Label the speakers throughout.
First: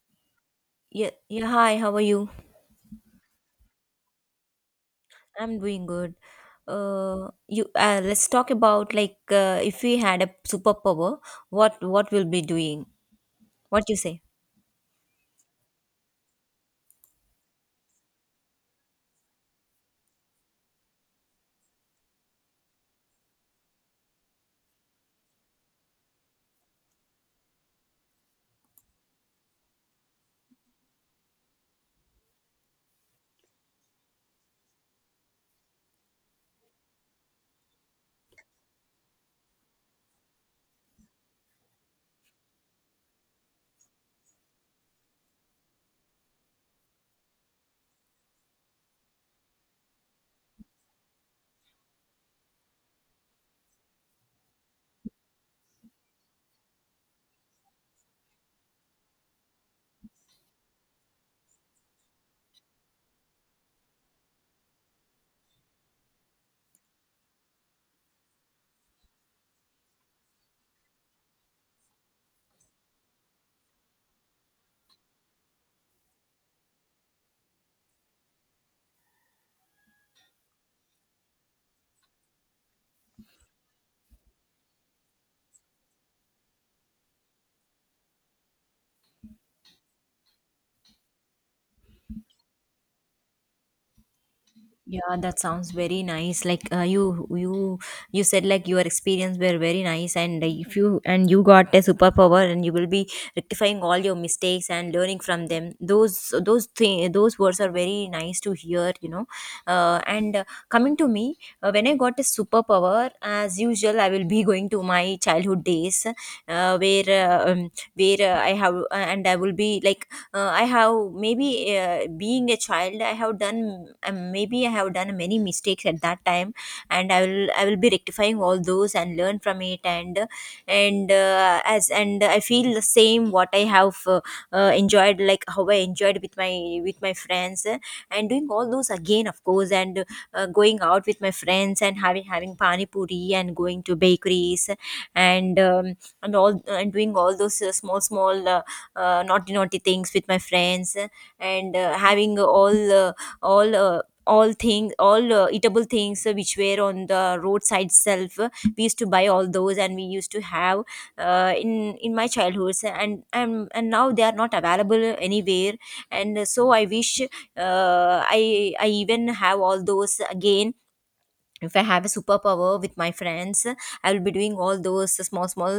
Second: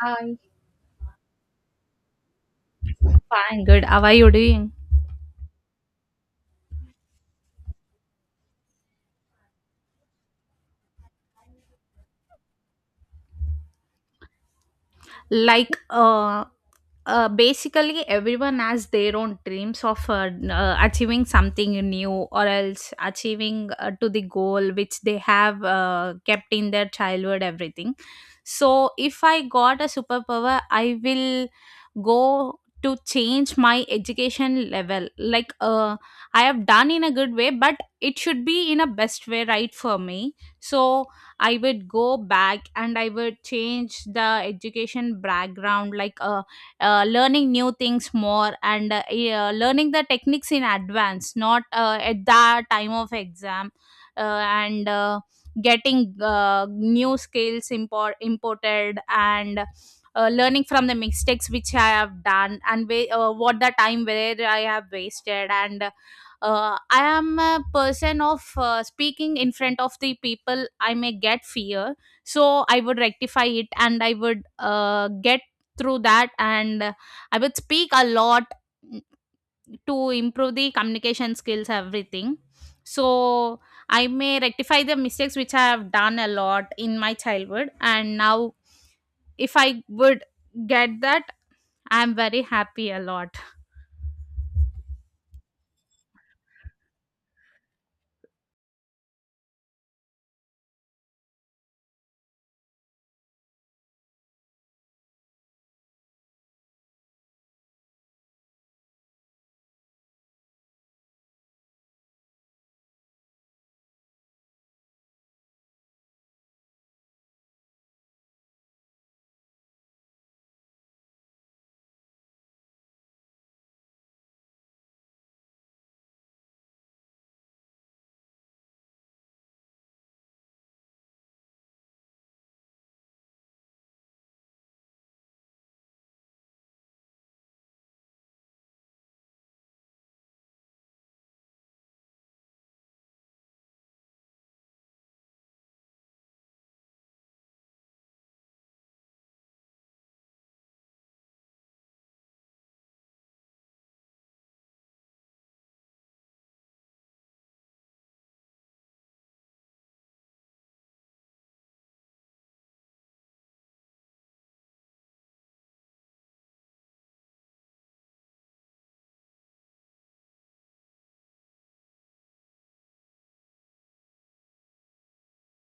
Speaker 1: Hi.
Speaker 2: Yeah, yeah. Hi, how are you?
Speaker 1: Fine, good. How are you doing?
Speaker 2: I'm doing good. You. Let's talk about like if we had a superpower, what we'll be doing. What you say?
Speaker 1: Like, uh, basically everyone has their own dreams of achieving something new or else achieving to the goal which they have kept in their childhood everything. So if I got a superpower, I will go to change my education level. I have done in a good way, but it should be in a best way, right, for me. So I would go back and I would change the education background, learning new things more and yeah, learning the techniques in advance, not at the time of exam. Uh, and Getting new skills imported, and learning from the mistakes which I have done, and what the time where I have wasted. And I am a person of speaking in front of the people, I may get fear. So I would rectify it, and I would get through that, and I would speak a lot, mm, to improve the communication skills, everything. So I may rectify the mistakes which I have done a lot in my childhood, and now if I would get that, I'm very happy a lot.
Speaker 2: Yeah, that sounds very nice. Like you said like your experience were very nice, and if you and you got a superpower, and you will be rectifying all your mistakes and learning from them. Those words are very nice to hear. You know, and Coming to me, when I got a superpower, as usual, I will be going to my childhood days, where I have and I will be like I have maybe being a child I have done maybe I have done many mistakes at that time, and I will be rectifying all those and learn from it. And I feel the same what I have enjoyed, like how I enjoyed with my friends, and doing all those again, of course. And going out with my friends and having pani puri and going to bakeries, and um, and all, and doing all those small naughty things with my friends, and having all all things, all eatable things which were on the roadside itself. We used to buy all those and we used to have, in my childhood, and now they are not available anywhere. And so I wish I even have all those again. If I have a superpower with my friends, I will be doing all those small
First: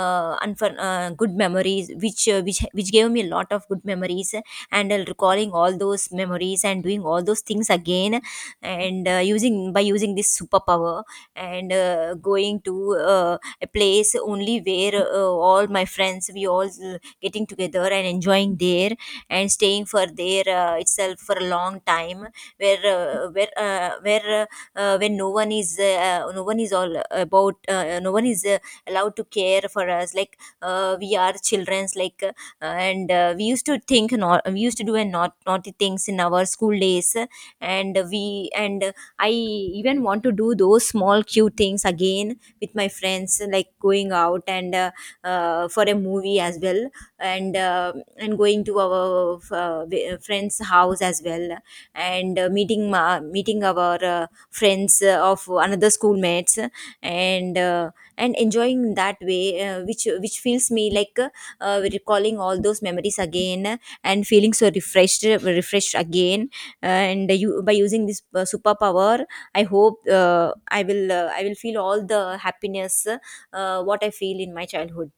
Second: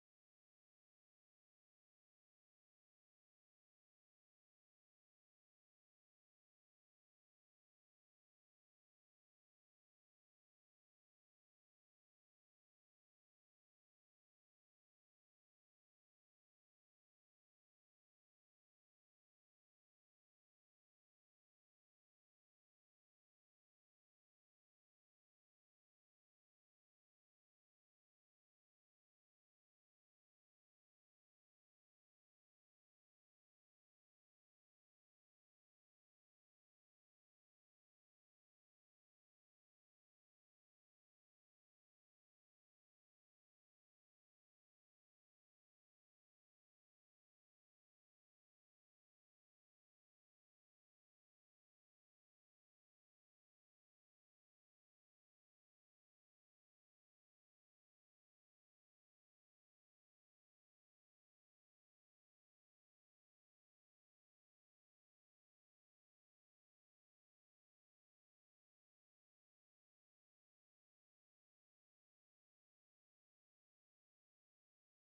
Speaker 2: good memories, which gave me a lot of good memories, and recalling all those memories and doing all those things again, and using by using this superpower, and going to a place only where all my friends, we all getting together and enjoying there, and staying for there itself for a long time, where when no one is no one is all about no one is allowed to care for us, like we are children's like. And we used to think, not we used to do, and not naughty things in our school days. And I even want to do those small cute things again with my friends, like going out, and for a movie as well, and uh, and going to our friends house as well, and meeting our friends of another schoolmates, and uh, and enjoying in that way, which feels me like recalling all those memories again and feeling so refreshed again. And you by using this superpower, I hope I will feel all the happiness what I feel in my childhood.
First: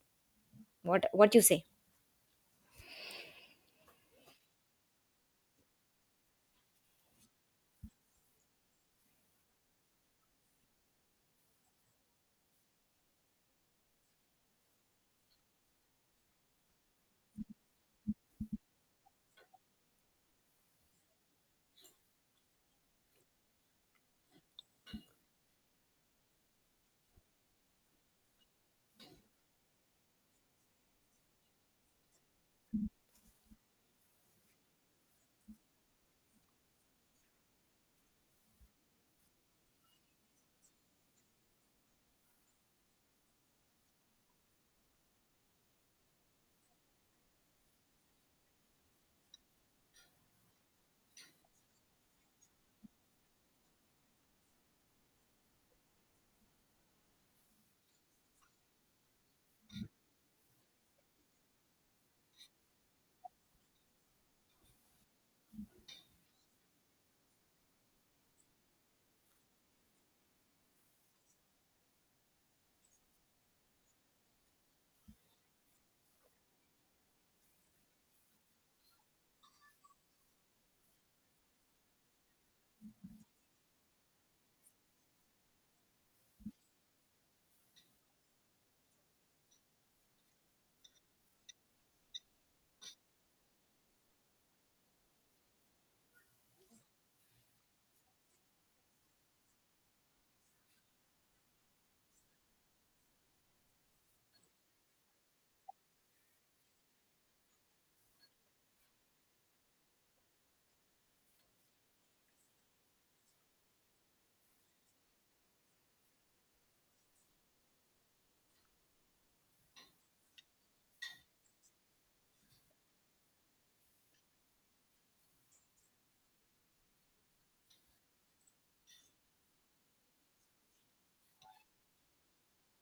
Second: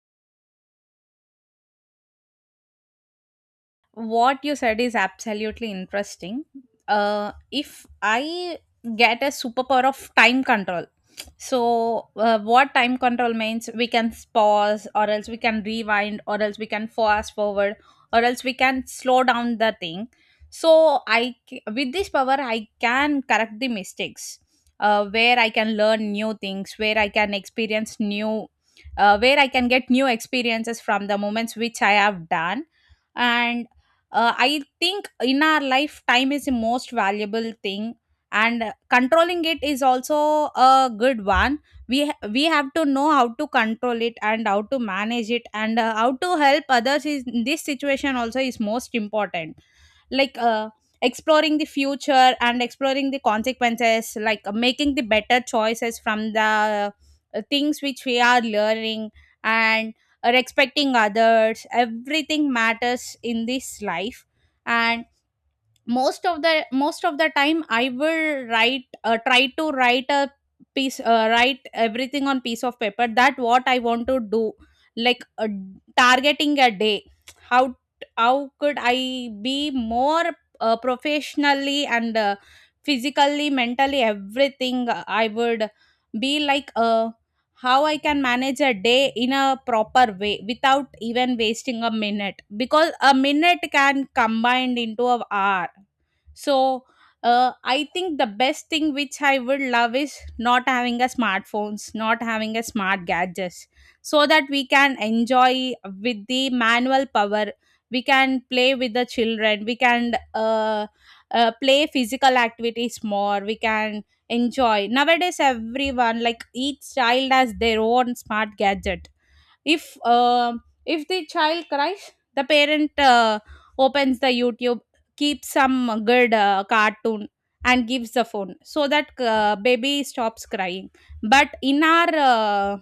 Speaker 2: What you say?
Speaker 1: What you said is absolutely interesting. If I get a superpower of time control, so what time control means, we can pause, or else we can rewind, or else we can fast forward, or else we can slow down the thing. So with this power I can correct the mistakes, where I can learn new things, where I can experience new, where I can get new experiences from the moments which I have done. And I think in our life, time is the most valuable thing, and controlling it is also a good one. We have to know how to control it, and how to manage it, and how to help others is in this situation also is most important. like uh, Exploring the future and exploring the consequences, making the better choices from the things which we are learning. And respecting others, everything matters in this life. And most of the time I will write try to write a piece write everything on piece of paper that what I want to do. like uh, Targeting a day, how — How could I be more professionally and physically, mentally, everything. I would be how I can manage a day in a proper way without even wasting a minute, because a minute can combined into an hour. So I think the best thing which I would love is not having a smartphones, not having a smart gadgets, so that we can enjoy with the manual power. We can play with the children, we can play physical activities more, we can enjoy. Nowadays everyone, like each child has their own smart gadget. if uh if the child cries, the parent opens the YouTube, keeps some good cartoon and gives the phone so that baby stops crying. But in our uh,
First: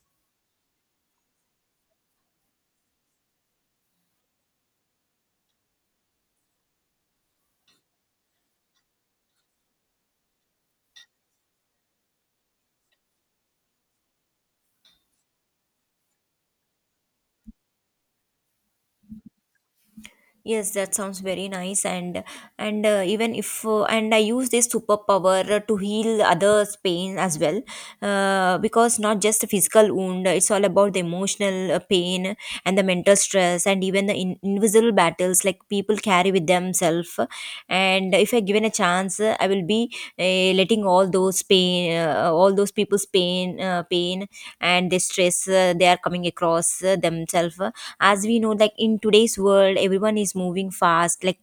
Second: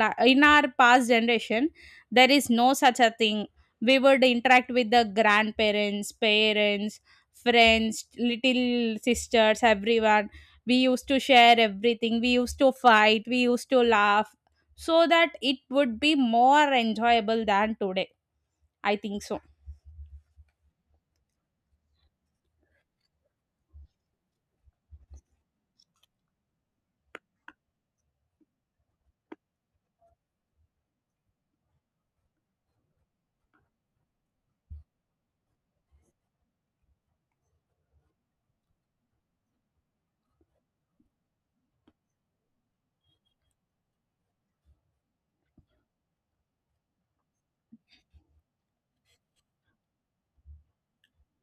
Speaker 1: la- in our past generation, there is no such a thing. We would interact with the grandparents, parents, friends, little sisters, everyone. We used to share everything, we used to fight, we used to laugh, so that it would be more enjoyable than today, I think so.
Speaker 2: Yes, that sounds very nice. And even if and I use this superpower to heal others' pain as well, because not just the physical wound, it's all about the emotional pain and the mental stress, and even the invisible battles like people carry with themselves. And if I given a chance, I will be letting all those pain, all those people's pain, pain and the stress they are coming across themselves. As we know, like in today's world everyone is moving fast, like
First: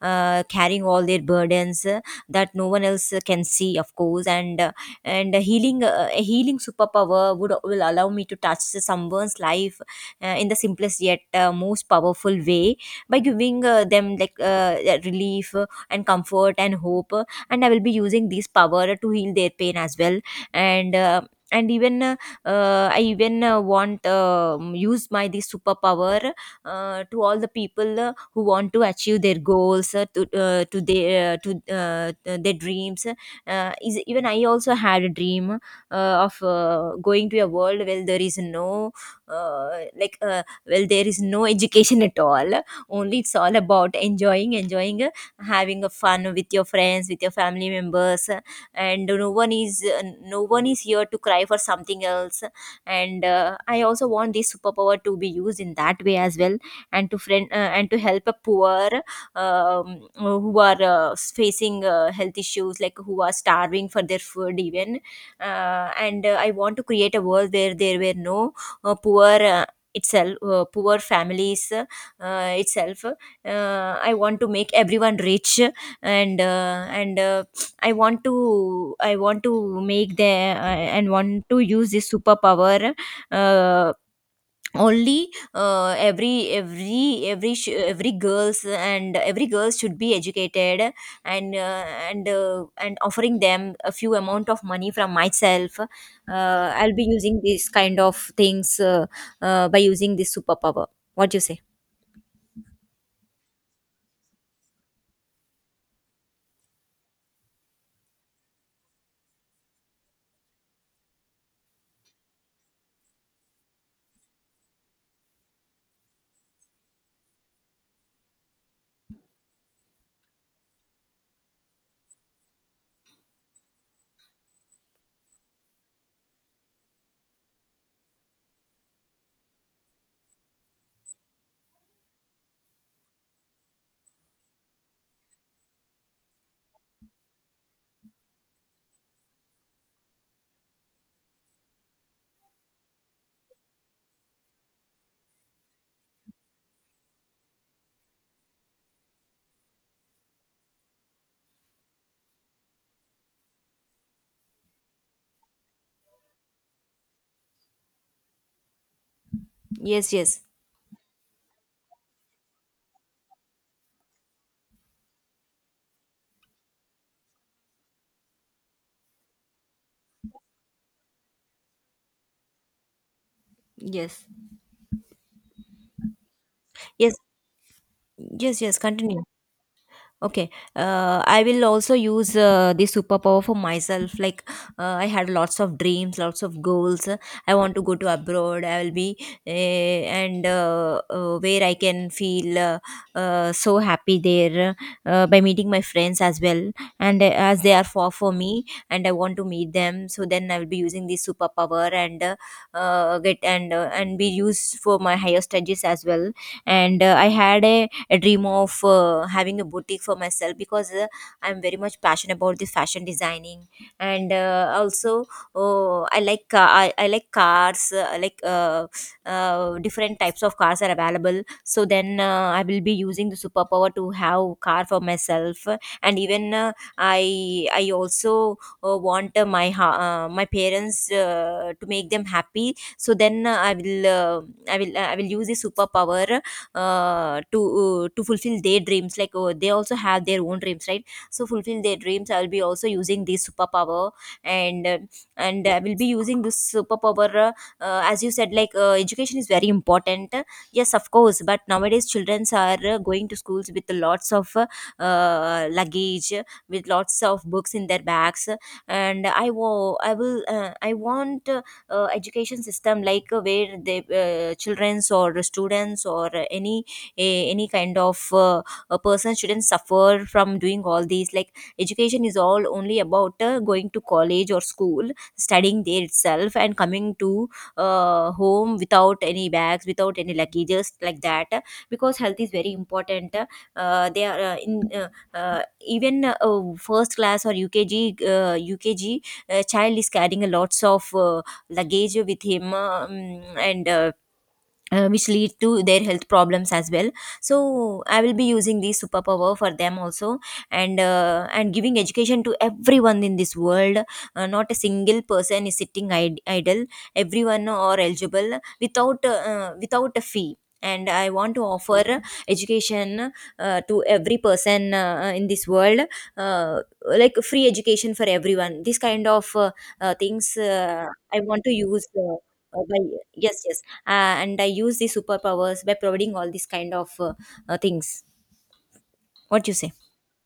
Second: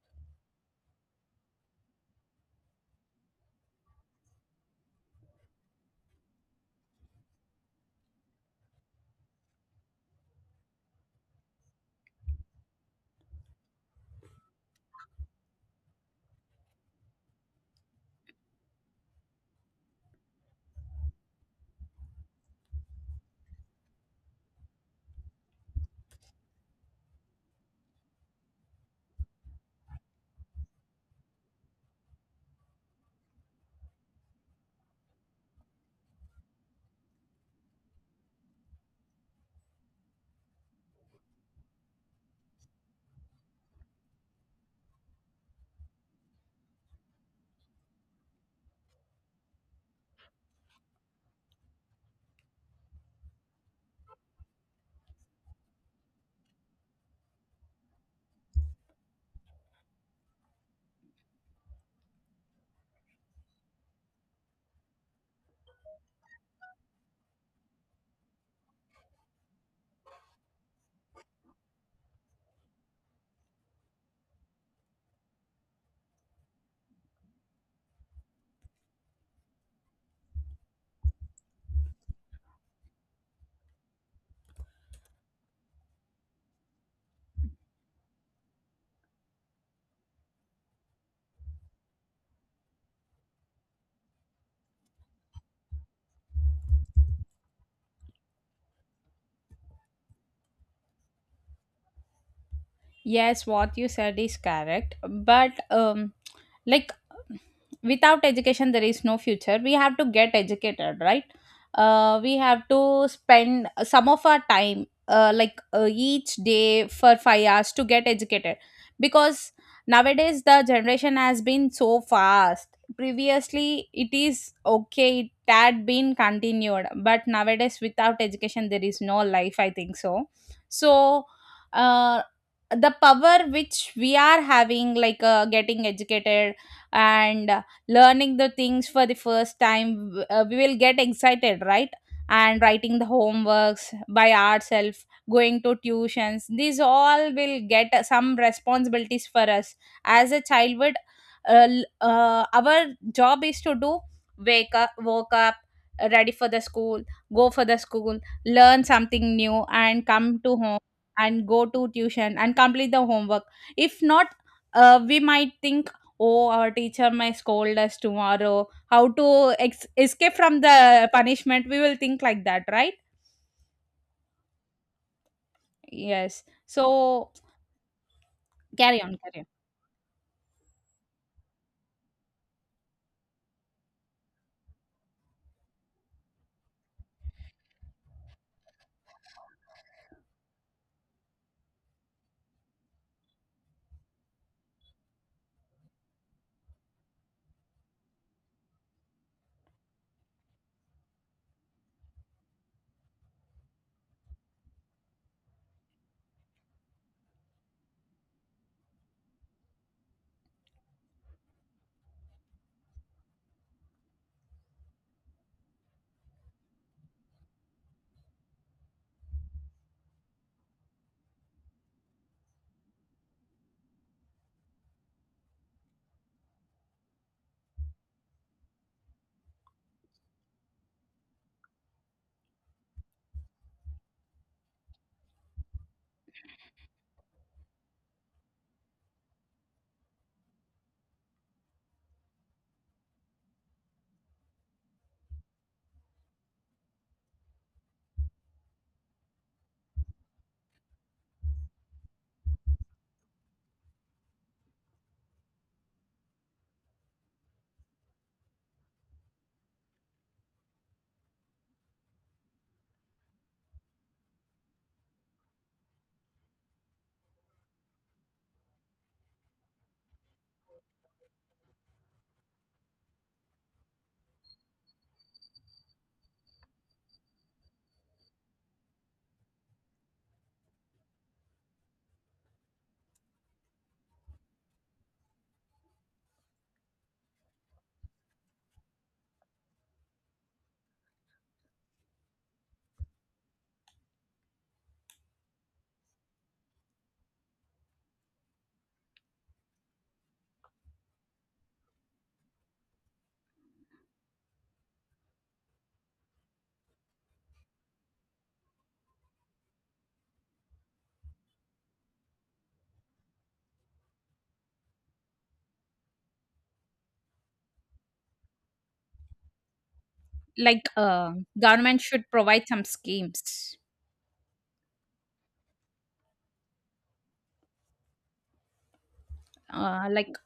Speaker 2: carrying all their burdens that no one else can see, of course. And uh, and healing uh, a healing superpower would will allow me to touch someone's life in the simplest yet most powerful way, by giving them like relief and comfort and hope. And I will be using this power to heal their pain as well. And and even I even want use my this superpower to all the people who want to achieve their goals, to uh, their dreams. Is Even I also had a dream of going to a world where there is no uh, there is no education at all, only it's all about enjoying having a fun with your friends, with your family members, and no one is here to cry for something else. And I also want this superpower to be used in that way as well, and to help a poor, who are facing health issues, like who are starving for their food even. And I want to create a world where there were no poor, itself poor families itself I want to make everyone rich. And I want to make the and want to use this superpower, uh, only every girls and every girls should be educated. And uh, and uh, and offering them a few amount of money from myself, I'll be using this kind of things, by using this superpower. What do you say?
Speaker 1: Yes, what you said is correct, but like without education there is no future. We have to get educated, right? We have to spend some of our time, each day for 5 hours to get educated, because nowadays the generation has been so fast. Previously, it is okay; it had been continued, but nowadays without education there is no life, I think so. So. uh, the power which we are having, like getting educated and learning the things for the first time, we will get excited, right? And writing the homeworks by ourselves, going to tuitions, these all will get some responsibilities for us. As a childhood, our job is to do: wake up, woke up, ready for the school, go for the school, learn something new and
Speaker 2: Yes, yes.
Speaker 1: come to home, and go to tuition and complete the homework. If not, we might think, oh, our teacher might scold us tomorrow, how to escape from the punishment, we will think like that, right?
Speaker 2: Yes,
Speaker 1: Yes,
Speaker 2: yes.
Speaker 1: so,
Speaker 2: Yes, yes,
Speaker 1: carry on,
Speaker 2: continue.
Speaker 1: carry on.
Speaker 2: Okay, I will also use this superpower for myself. Like, I had lots of dreams, lots of goals. I want to go to abroad. I will be, and where I can feel so happy there, by meeting my friends as well, and as they are far for me, and I want to meet them. So then I will be using this superpower and get, and and be used for my higher studies as well. And I had a I dream of having a boutique for myself because I'm very much passionate about the fashion designing, and also, oh, I like cars. I like Different types of cars are available, so then I will be using the superpower to have car for myself. And even uh, I I also want, my parents to make them happy, so then I will use the superpower to fulfill their dreams. Like, oh, they also have their own dreams, right? So fulfill their dreams, I will be also using this superpower. And uh, and I will be using this superpower, as you said, like education is very important. Yes, of course, but nowadays children are going to schools with lots of luggage, with lots of books in their bags. And I want education system like where the children's or students or any any kind of a person shouldn't suffer from doing all these. Like education is all only about going to college or school, studying there itself and coming to home without any bags, without any luggages, like that, because health is very important. They are in Even first class or UKG, uh, ukg child is carrying a lots of luggage with him, and which lead to their health problems as well. So I will be using this superpower for them also. And giving education to everyone in this world, not a single person is sitting idle. Everyone are eligible, without without a fee, and I want to offer education to every person, in this world, uh, like free education for everyone, this kind of things,
Speaker 1: like uh,
Speaker 2: I want to
Speaker 1: Government
Speaker 2: use,
Speaker 1: should provide some
Speaker 2: by yes,
Speaker 1: schemes.
Speaker 2: yes, and I use these superpowers by providing all these kind of things. What you say?
Speaker 1: Like,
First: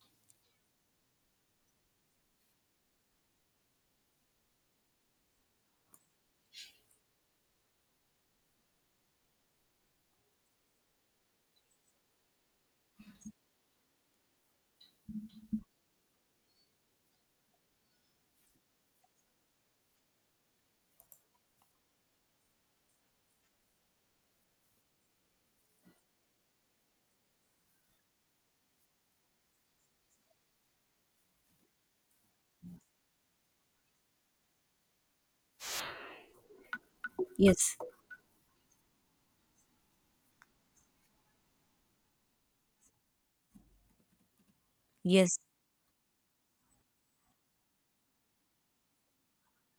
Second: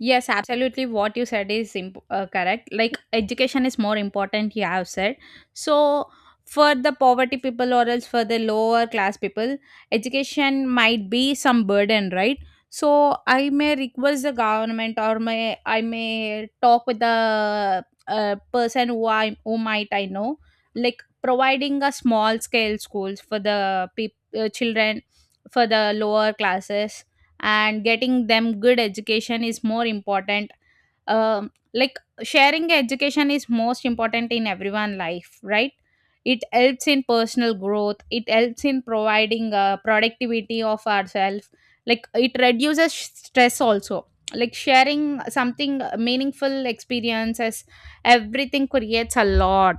Speaker 1: yes, absolutely. What you said is correct. Like education is more important, you have said. So for the poverty people, or else for the lower class people, education might be some burden, right? So I may request the government, or may I may talk with the person who I, who might I know, like providing a small scale schools for the peop children for the lower classes, and getting them good education is more important. Like sharing education is most important in everyone life, right? It helps in personal
Speaker 2: Yes,
Speaker 1: growth, it helps in providing productivity of ourselves, like it reduces stress also, like sharing
Speaker 2: yes,
Speaker 1: something meaningful experiences, everything creates a lot.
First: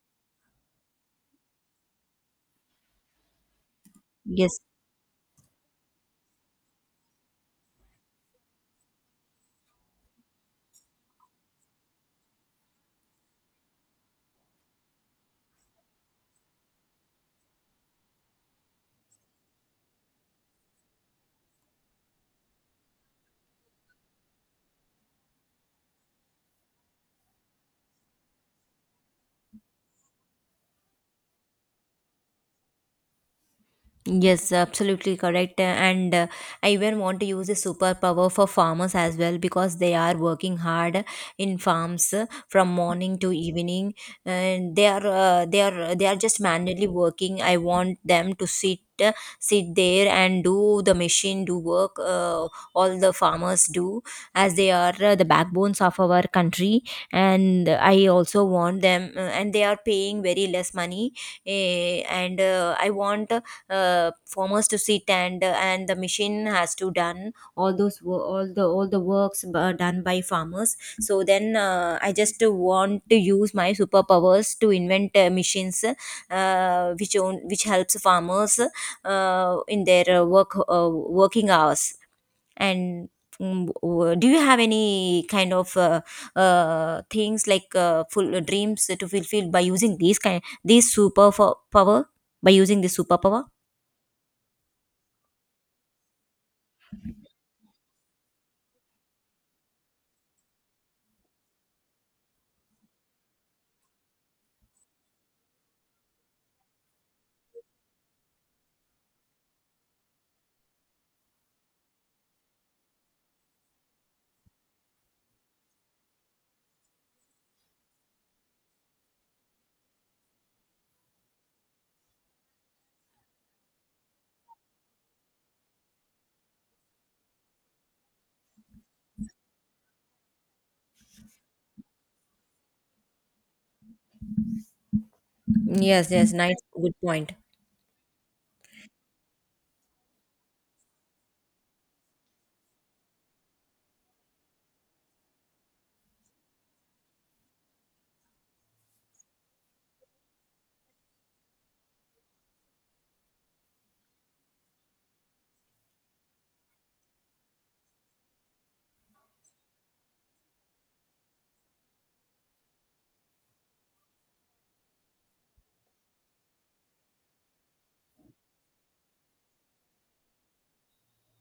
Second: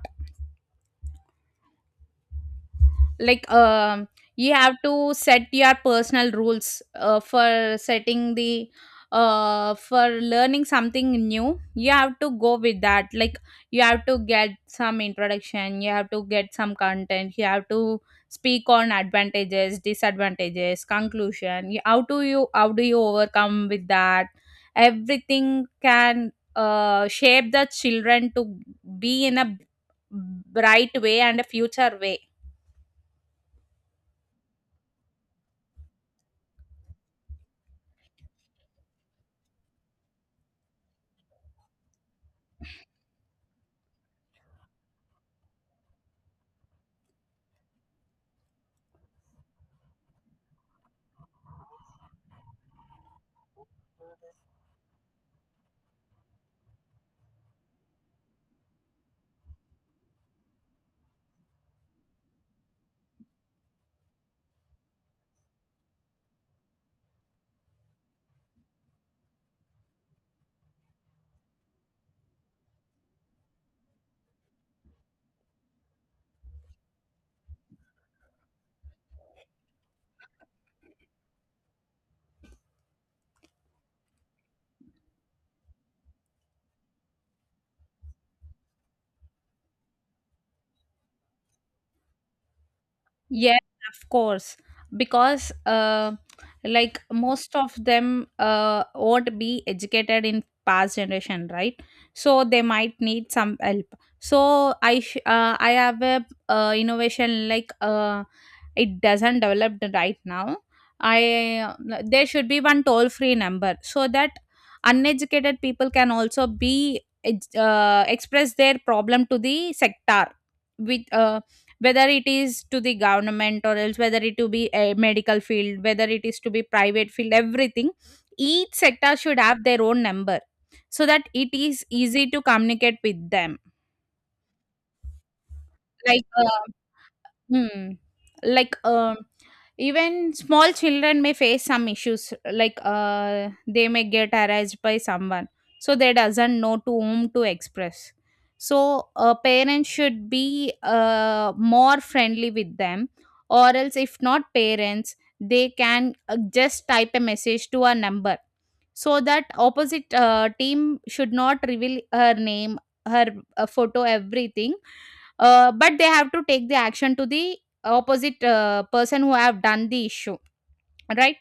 Speaker 1: like um you
Speaker 2: yes.
Speaker 1: have to set your personal rules for setting the for learning something new, you have to go with that. Like you have to get some introduction, you have to get some content, you have to speak on advantages, disadvantages, conclusion. How do you, how do you overcome with that? Everything can shape the children to be in a bright way and a future way.
Speaker 2: Yes, absolutely correct. And I even want to use a superpower for farmers as well, because they are working hard in farms from morning to evening, and they are they are just manually working. I want them to sit, sit there, and do the machine do work. All the farmers do, as they are the backbones of our country, and I also want them. And they are paying very less money. Eh, and I want farmers to sit, and the machine has to done all the works done by farmers. So then I just want to use my superpowers to invent machines which helps farmers in their working hours. And do you have any kind of things like full dreams to fulfill by using these kind these super fo- power by using this superpower?
Speaker 1: Yes, of course, because like most of them not be educated in past generation, right? So they might need some help. So I have a innovation, it doesn't develop right now. I There should be one toll free number so that uneducated people can also be express their problem to the sector, with whether it is to the government, or else whether it to be a medical field, whether it is to be private field, everything. Each sector should have their own number, so that it is easy to communicate with them.
Speaker 2: Yes,
Speaker 1: like
Speaker 2: yes, nice,
Speaker 1: uh,
Speaker 2: good point.
Speaker 1: hmm, like um Even small children may face some issues, like they may get harassed by someone, so they doesn't know to whom to express. So a parent should be more friendly with them, or else if not parents, they can just type a message to a number, so that opposite team should not reveal her name, her photo, everything. But they have to take the action to the opposite person who have done the issue, right?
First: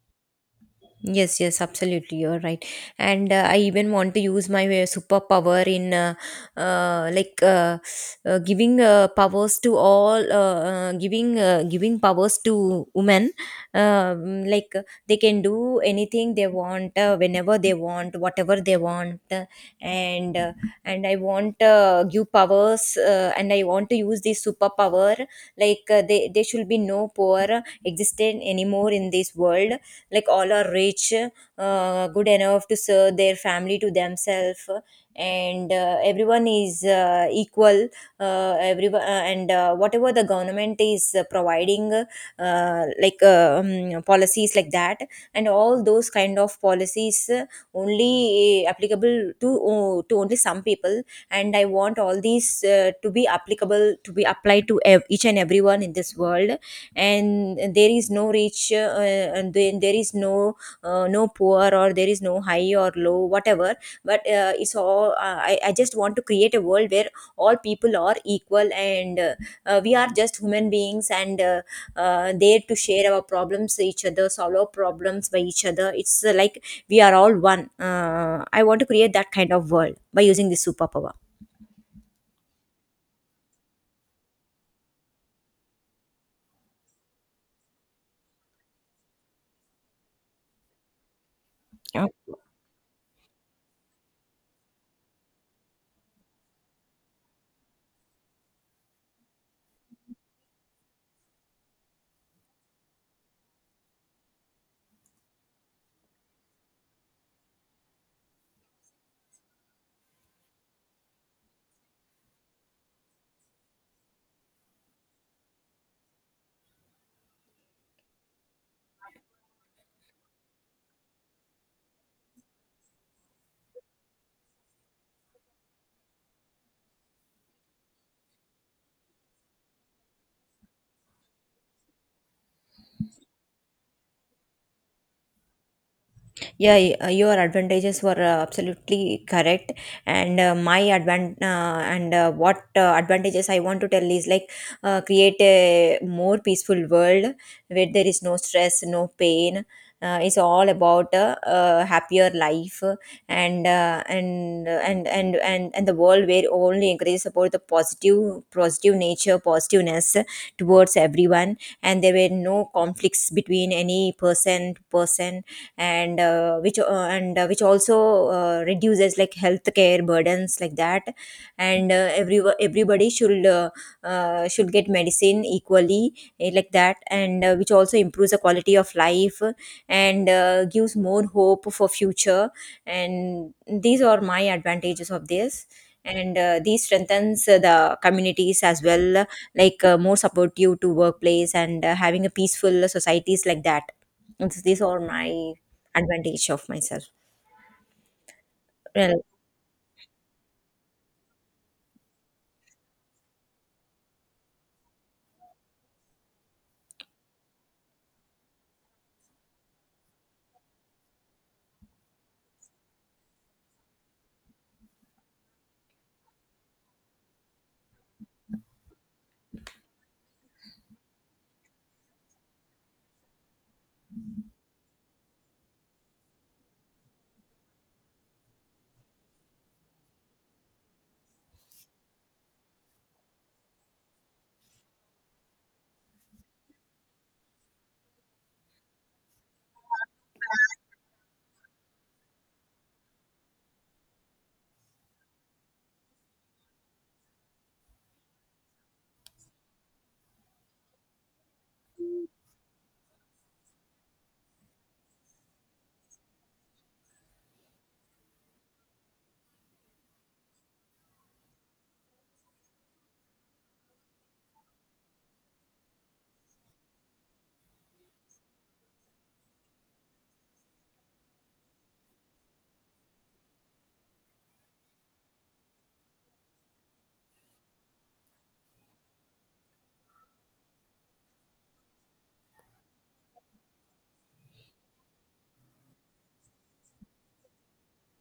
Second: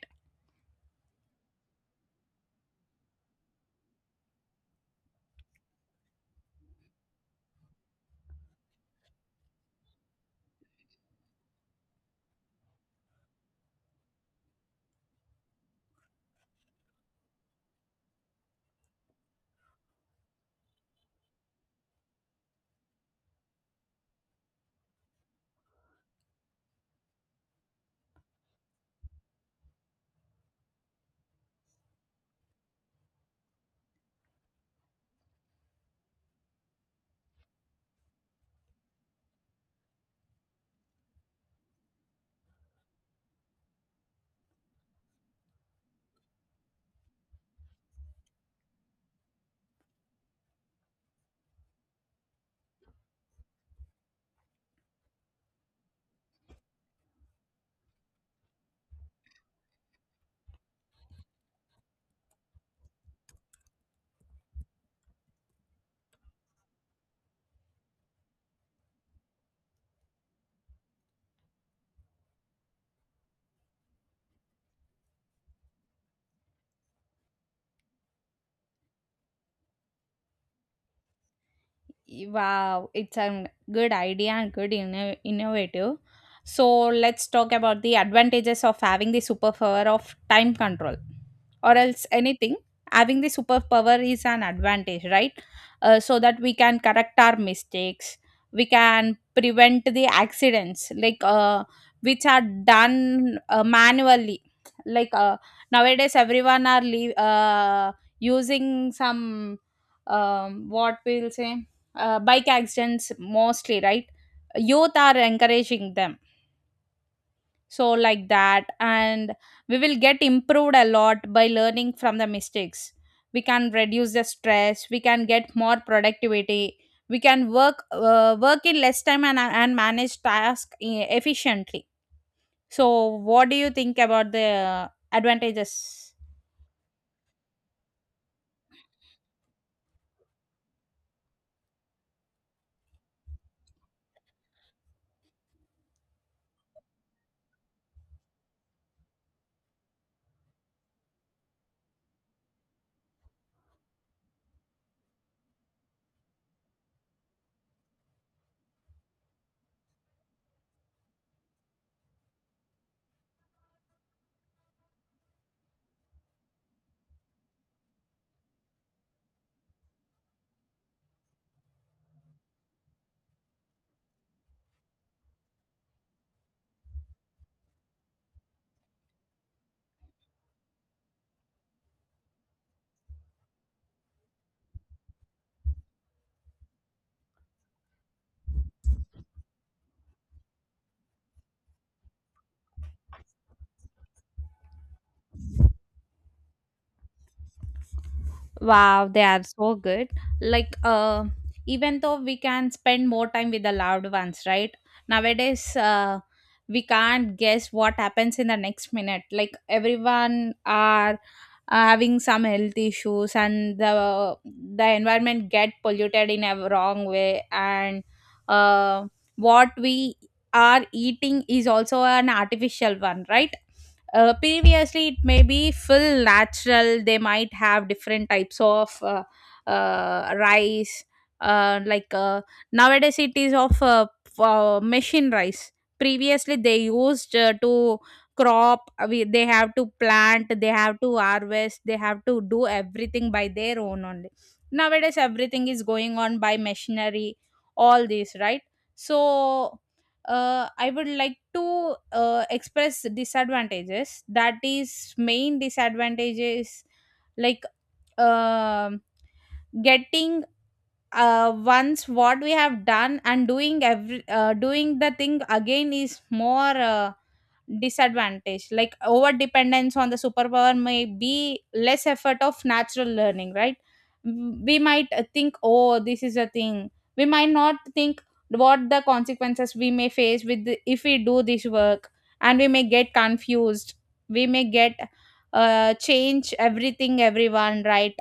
Speaker 2: Yes, yes, absolutely. You're right. And I even want to use my superpower in uh, like uh, giving powers to all, giving giving powers to women. Um, like uh, they can do anything they want, whenever they want, whatever they want. And uh, and I want give powers, and I want to use this superpower. There should be no poor existent anymore in this world, like all are rich, good enough to serve their family to themselves, and everyone is equal. Everyone and Whatever the government is providing, policies like that, and all those kind of policies only applicable to only some people. And I want all these to be applied to each and everyone in this world, and there is no rich, and then there is no no poor, or there is no high or low, whatever. But it's all I just want to create a world where all people are equal, and we are just human beings and there to share our problems to each other, solve our problems by each other. It's Like we are all one. I want to create that kind of world by using this superpower.
Speaker 1: Wow, it's a good idea and good innovative. So let's talk about the advantages of having the superpower of time control, or else
Speaker 2: Okay.
Speaker 1: anything. Having the superpower is an advantage, right? So that we can correct our mistakes, we can prevent the accidents, which are done manually, like uh, nowadays everyone are using some, what we'll say, bike accidents mostly, right? Youth are encouraging them, so like that. And we will get improved a lot by learning from the mistakes, we can reduce the stress, we can get more productivity, we can work in less time and, manage tasks efficiently. So what do you think about the advantages?
Speaker 2: Yeah, your advantages were absolutely correct, and uh, my advan uh, and what advantages I want to tell is like create a more peaceful world where there is no stress, no pain. It's all about a happier life, and the world where only encourages about the positive nature, positiveness towards everyone, and there were no conflicts between any person to person, and which also reduces like healthcare burdens, like that. And everybody should get medicine equally, like that, and which also improves the quality of life and gives more hope for future. And these are my advantages of this, and these strengthens the communities as well, like more supportive to workplace, and having a peaceful societies, like that. And so these are my advantage of myself.
Speaker 1: Wow,
Speaker 2: uh,
Speaker 1: they are so good. Like, uh, Even though we can spend more time with the loved ones, right? Nowadays, we can't guess what happens in the next minute. Like, everyone are having some health issues, and the environment get polluted in a wrong way. And uh, what we are eating is also an artificial one, right? Previously, it may be full natural. They might have different types of rice. Uh, like uh, Nowadays, it is of machine rice. Previously, they used to crop. We, they have to plant, they have to harvest, they have to do everything by their own only. Nowadays, everything is going on by machinery, all this, right? So I would like to express disadvantages. That is, main disadvantage is like um getting once what we have done and doing every doing the thing again is more disadvantage, like over dependence on the superpower may be less effort of natural learning, right? We might think, oh, this is a thing, we might not think what the consequences we may face with the, if we do this work. And we may get confused, we may get change everything, everyone, right,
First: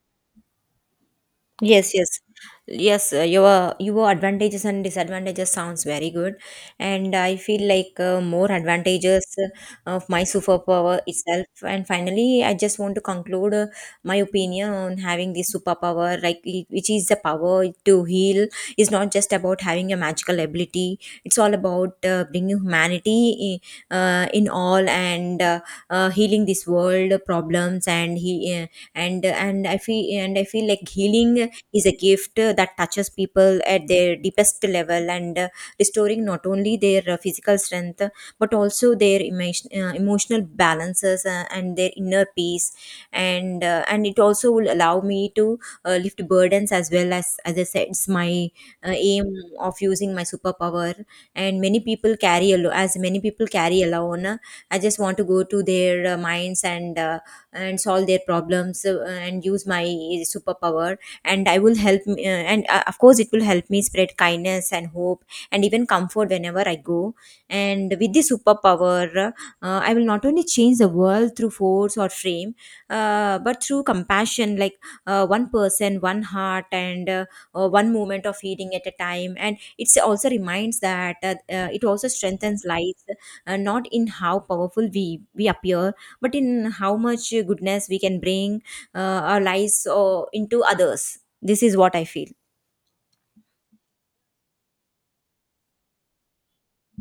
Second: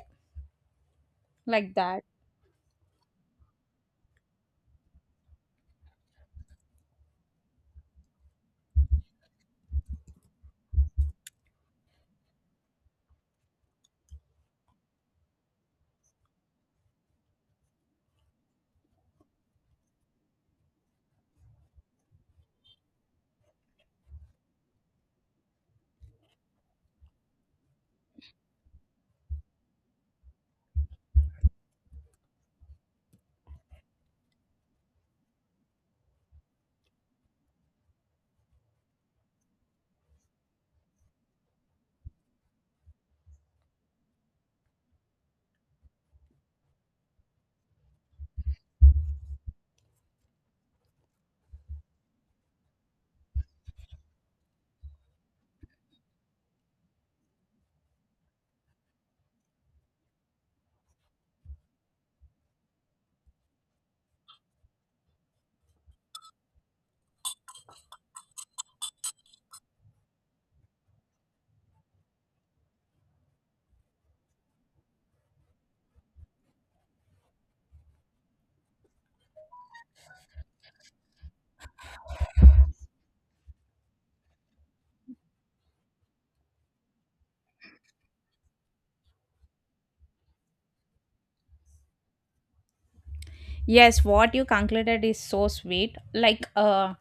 Speaker 1: like
Speaker 2: Yes,
Speaker 1: that.
Speaker 2: yes, yes. Your advantages and disadvantages sounds very good, and I feel like more advantages of my superpower itself. And finally, I just want to conclude my opinion on having this superpower, which is the power to heal, is not just about having a magical ability. It's all about bringing humanity in all, and healing this world problems, and he uh, and and I feel like healing is a gift that touches people at their deepest level, and restoring not only their physical strength, but also their emotional balances, and their inner peace. And it also will allow me to lift burdens, as well as I said, it's my aim of using my superpower. And many people carry alone. I just want to go to their minds, and solve their problems, and use my superpower. And I will help me, and of course, it will help me spread kindness and hope and even comfort whenever I go. And with this superpower, I will not only change the world through force or frame, but through compassion, like one person, one heart, and one moment of healing at a time. And it also reminds that it also strengthens life, not in how powerful we appear, but in how much goodness we can bring uh, our lives or into others. This is what I feel.
Speaker 1: Yes, what you concluded is so sweet. Like, uh,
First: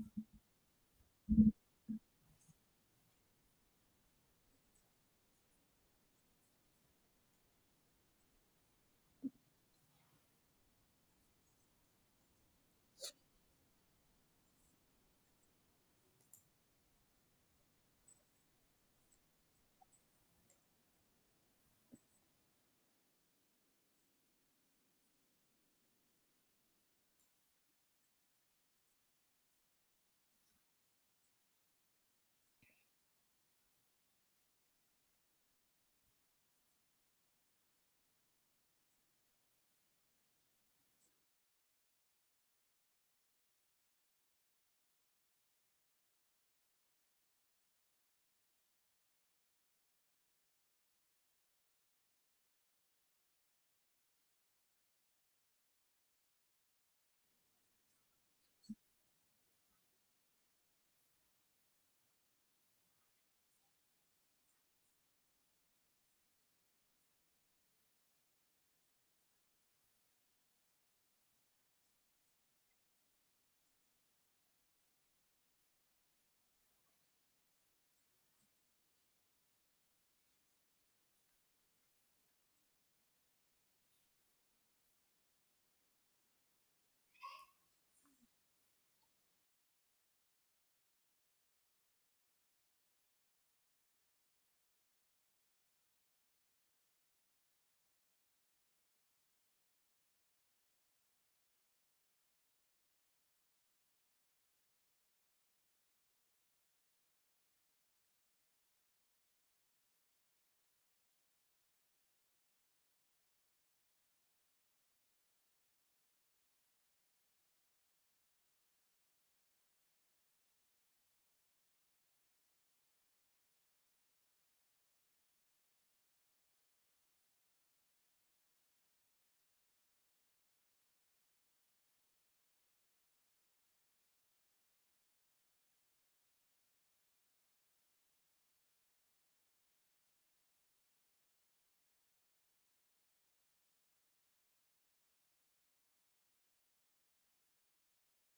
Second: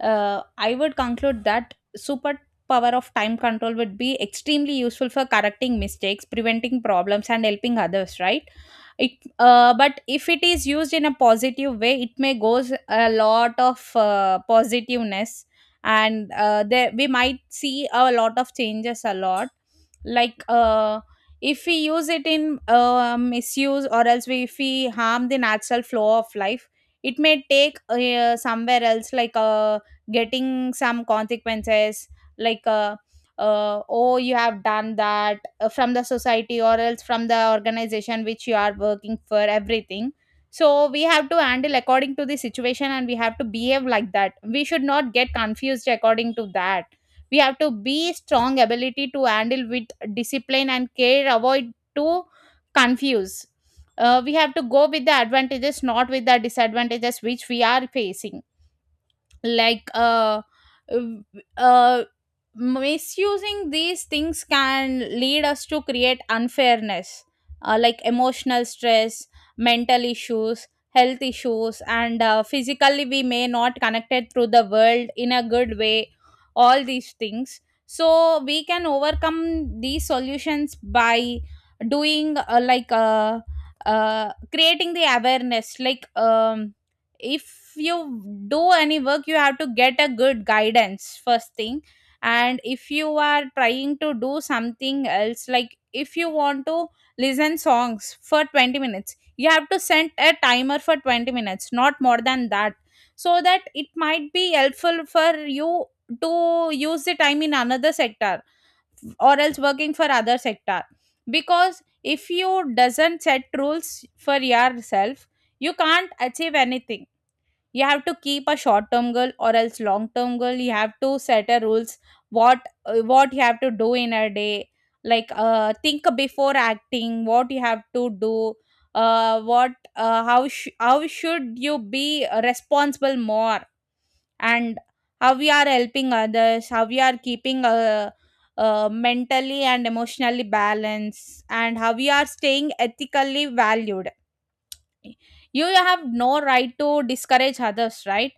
Speaker 1: uh, I would conclude that super power of time control would be extremely useful for correcting mistakes, preventing problems, and helping others, right? It, but if it is used in a positive way, it may goes a lot of positiveness, and there we might see a lot of changes, a lot. like uh if we use it in misuse, or else we, if we harm the natural flow of life, it may take somewhere else, getting some consequences, like uh, oh, you have done that from the society, or else from the organization which you are working for, everything. So we have to handle according to the situation, and we have to behave like that, we should not get confused according to that. We have to be strong ability to handle with discipline and care, avoid to confuse. We have to go with the advantages, not with the disadvantages which we are facing. like uh, w- uh, Misusing these things can lead us to create unfairness, like emotional stress, mental issues, health issues, and physically we may not connected through the world in a good way, all these things. So we can overcome these solutions by doing creating the awareness. If you do any work, you have to get a good guidance, first thing. And if you are trying to do something else, like if you want to listen songs for 20 minutes, you have to set a timer for 20 minutes, not more than that, so that it might be helpful for you to use the time in another sector, or else working for other sector. Because if you doesn't set rules for yourself, you can't achieve anything. You have to keep a short term goal, or else long term goal, you have to set a rules. What what you have to do in a day, think before acting what you have to do. How should you be responsible more, and how we are helping others, how we are keeping mentally and emotionally balanced, and how we are staying ethically valued. You have no right to discourage others, right?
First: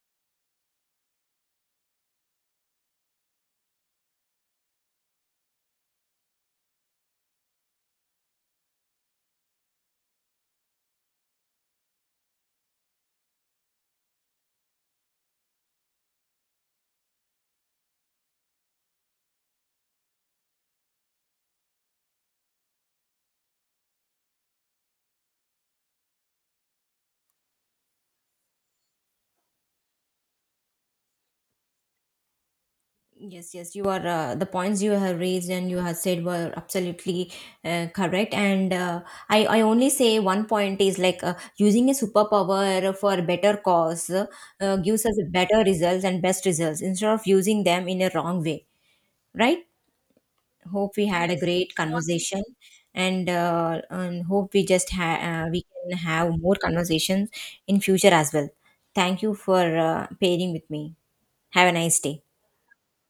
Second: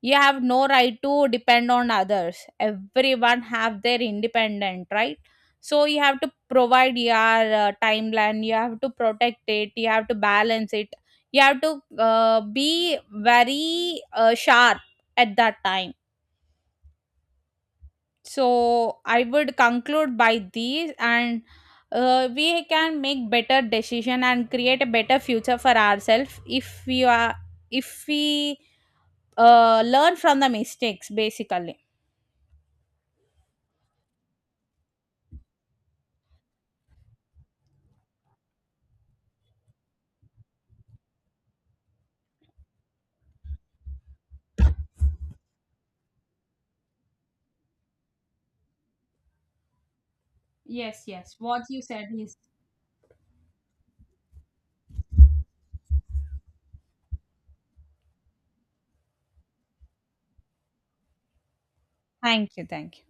Speaker 1: You have no right to depend on others, everyone have their independent right. So you have to provide your timeline, you have to protect it, you have to balance it, you have to be very sharp at that time. So I would conclude by these. And we can make better decision and create a better future for ourselves, if we are, if we learn from the mistakes basically.
Speaker 2: Yes, yes, you are. The points you have raised and you have said were absolutely correct. And I only say one point is like using a superpower for a better cause gives us better results and best results instead of using them in a wrong way, right? Hope
Speaker 1: Yes,
Speaker 2: we had a
Speaker 1: yes.
Speaker 2: Yes.
Speaker 1: What
Speaker 2: great
Speaker 1: you said is —
Speaker 2: conversation, and and hope we just we can have more conversations in future as well. Thank you for pairing with me. Have a nice day.
Speaker 1: Thank you. Thank you.